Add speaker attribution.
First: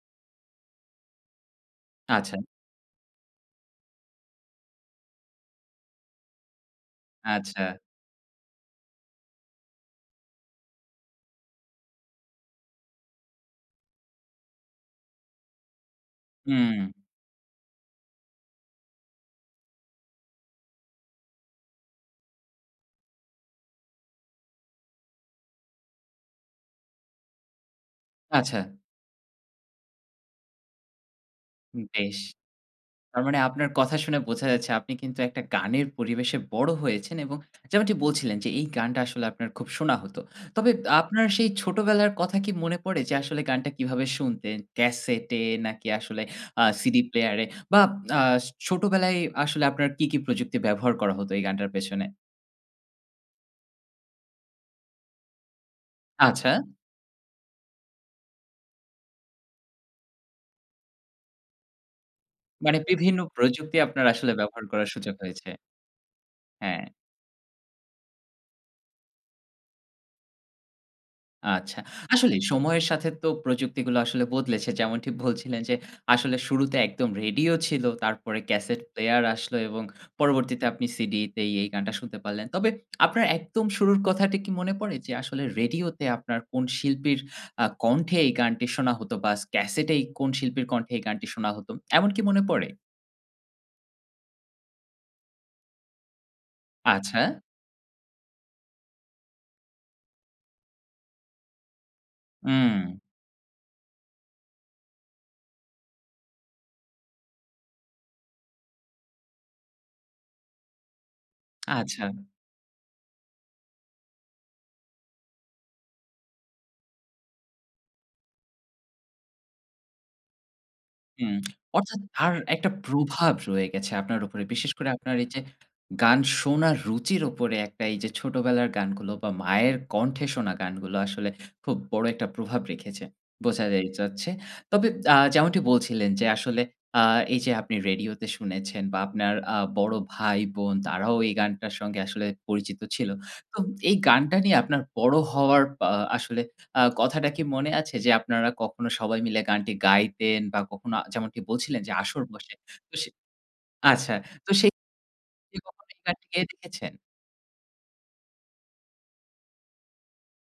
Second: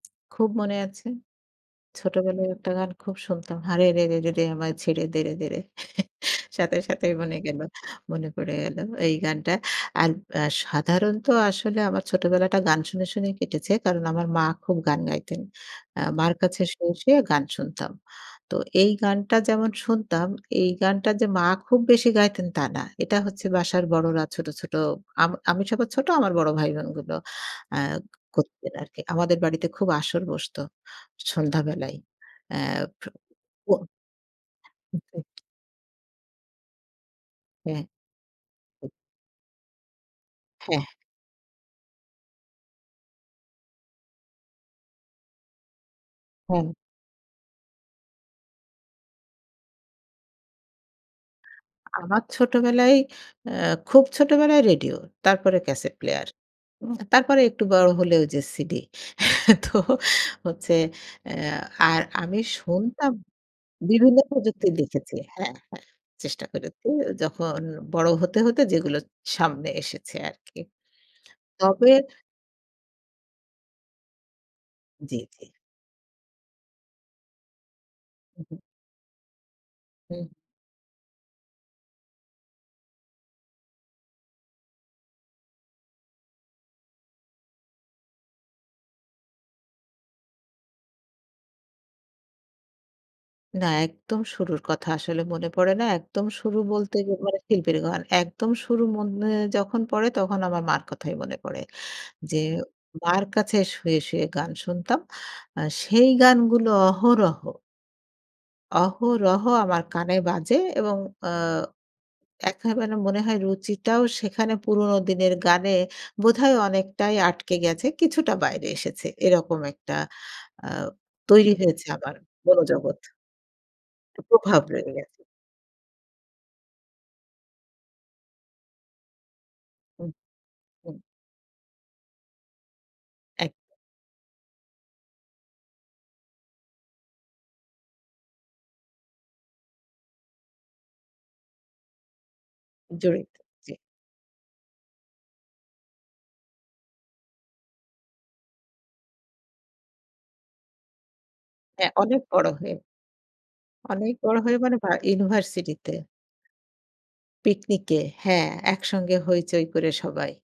Speaker 1: খুব মনে আছে।
Speaker 2: আচ্ছা।
Speaker 1: ছোটবেলায় একটা গান খুব শুনতাম। 'হারে রে রে রে রে, আমায় ছেড়ে দে রে দে রে' সাথে, সাথেই মনে গেল
Speaker 2: আচ্ছা।
Speaker 1: মনে পড়ে গেল এই গানটা। আর আ সাধারণত আসলে আমার ছোটবেলাটা গান শুনে, শুনেই কেটেছে কারণ আমার মা খুব গান গাইতেন। আ মার কাছে শুয়ে,
Speaker 2: হুম।
Speaker 1: শুয়ে গান শুনতাম। তো এই গানটা যেমন শুনতাম এই গানটা যে মা খুব বেশি গাইতেন তা না। এটা হচ্ছে বাসার বড়রা ছোট, ছোট আম আমি সবার ছোট আমার বড় ভাইবোনগুলো আ ক
Speaker 2: আচ্ছা।
Speaker 1: করতেন আরকি। আমাদের বাড়িতে খুব আসর বসত। সন্ধ্যাবেলায়
Speaker 2: বেশ।
Speaker 1: অ্যা
Speaker 2: তার মানে আপনার
Speaker 1: কো
Speaker 2: কথা শুনে বোঝা যাচ্ছে, আপনি কিন্তু
Speaker 1: [unintelligible]
Speaker 2: একটা গানের পরিবেশে বড় হয়েছেন। এবং যেমনটি বলছিলেন যে এই
Speaker 1: [unintelligible]
Speaker 2: গানটা আসলে আপনার খুব শোনা হত। তবে দ
Speaker 1: হ্যাহ
Speaker 2: আপনার সেই ছোটবেলার কথা কি মনে পড়ে যে আসলে গানটা কিভাবে শুনতেন? ক্যাসেটে নাকি আসলে আ
Speaker 1: হুম।
Speaker 2: সিডি প্লেয়ার-এ বা আ ছোটবেলায় আসলে আপনার কী, কী প্রযুক্তি ব্যবহার করা হত এই গানটার পেছনে?
Speaker 1: আমার ছোটবেলায় অ্যা খুব ছোটবেলায় রেডিও। তারপরে ক্যাসেট প্লেয়ার।
Speaker 2: আচ্ছা।
Speaker 1: উ তারপরে একটু বড় হলে ওই যে সিডি। তো হচ্ছে অ্যা আর আমি
Speaker 2: মানে
Speaker 1: শুনতাম
Speaker 2: বিভিন্ন প্রযুক্তি আপনার
Speaker 1: বিভিন্ন
Speaker 2: আসলে ব্যবহার
Speaker 1: প্রযুক্তি
Speaker 2: করার সুযোগ
Speaker 1: দেখেছি
Speaker 2: হয়েছে।
Speaker 1: হ্যাঁ, হ্যাঁ, চেষ্টা করেছি।
Speaker 2: হ্যাঁ।
Speaker 1: যখন বড় হতে, হতে যেগুলো সামনে এসেছে আরকি।
Speaker 2: আচ্ছা।
Speaker 1: তবে
Speaker 2: আসলেই সময়ের সাথে তো প্রযুক্তিগুলা আসলে বদলেছে। যেমনটি
Speaker 1: জ্বী, জ্বী।
Speaker 2: বলছিলেন, যে আসলে শুরুতে একদম রেডিও ছিল তারপরে
Speaker 1: উ হু।
Speaker 2: ক্যাসেট প্লেয়ার আসলো। এবং
Speaker 1: হু।
Speaker 2: পরবর্তীতে আপনি সিডি তেই এই গানটা শুনতে পারলেন। তবে আপনার একদম শুরুর কথাটা কি মনে পড়ে? যে আসলে রেডিওতে আপনার কোন শিল্পীর আ কণ্ঠে এই গানটি শোনা হতো বা স ক্যাসেটে কোন শিল্পীর কণ্ঠে এই গানটি শোনা হত। এমন কি মনে পড়ে?
Speaker 1: না, একদম শুরুর কথা আসলে মনে পড়ে না। একদম শুরু বলতে
Speaker 2: আচ্ছা।
Speaker 1: গেলে [unintelligible] শিল্পীর গান। একদম শুরু মনে যখন পড়ে তখন আমার মার কথাই মনে পড়ে। যে
Speaker 2: হু।
Speaker 1: মার কাছে শুয়ে, শুয়ে গান শুনতাম। আ সেই গানগুলো অহরহ অহরহ আমার কানে বাজে। এবং আ
Speaker 2: আচ্ছা।
Speaker 1: একেবারে মনে হয় রুচিটাও সেখানে পুরোনো দিনের গানে বোধহয় অনেকটাই আটকে গেছে। কিছুটা বাইরে এসেছে। এরকম একটা আ
Speaker 2: হুম,
Speaker 1: তৈরি হয়েছে
Speaker 2: অর্থাৎ
Speaker 1: আমার
Speaker 2: তার একটা
Speaker 1: মনোজগৎ।
Speaker 2: প্রভাব রয়ে গেছে আপনার
Speaker 1: একটু
Speaker 2: উপরে।
Speaker 1: প্রভাব
Speaker 2: বিশেষ করে
Speaker 1: রয়ে
Speaker 2: আপনার
Speaker 1: গেছে।
Speaker 2: এই যে, গান শোনার রুচির উপরে একটা এই যে ছোটবেলার গানগুলো বা মায়ের
Speaker 1: হুম।
Speaker 2: কণ্ঠে শোনা
Speaker 1: হুম।
Speaker 2: গানগুলো আসলে খুব বড় একটা প্রভাব রেখেছে।
Speaker 1: এক
Speaker 2: বোঝা যাই যাচ্ছে। তবে আ যেমনটি বলছিলেন, যে আসলে আ এই যে আপনি রেডিওতে শুনেছেন বা আপনার আ বড় ভাই-বোন তারাও এই গানটার সঙ্গে আসলে পরিচিত ছিল।
Speaker 1: জড়িত
Speaker 2: তো
Speaker 1: জ্বী।
Speaker 2: এই গানটা নিয়ে আপনার বড় হওয়ার আ আসলে আ কথাটা কি মনে আছে? যে আপনারা কখনো সবাই মিলে গানটি গাইতেন বা কখনো যেমনটি বলছিলেন যে
Speaker 1: হ্যাঁ, অনেক
Speaker 2: আসর
Speaker 1: বড়
Speaker 2: বসে।
Speaker 1: হয়ে
Speaker 2: তো সে
Speaker 1: অনেক
Speaker 2: আচ্ছা,
Speaker 1: বড়
Speaker 2: তো
Speaker 1: হয়ে
Speaker 2: সে
Speaker 1: মানে ভা
Speaker 2: কখনো
Speaker 1: ইউনিভার্সিটিতে।
Speaker 2: [unintelligible] ছে
Speaker 1: পিকনিকে। হ্যাঁ, একসঙ্গে হৈচৈ করে সবাই।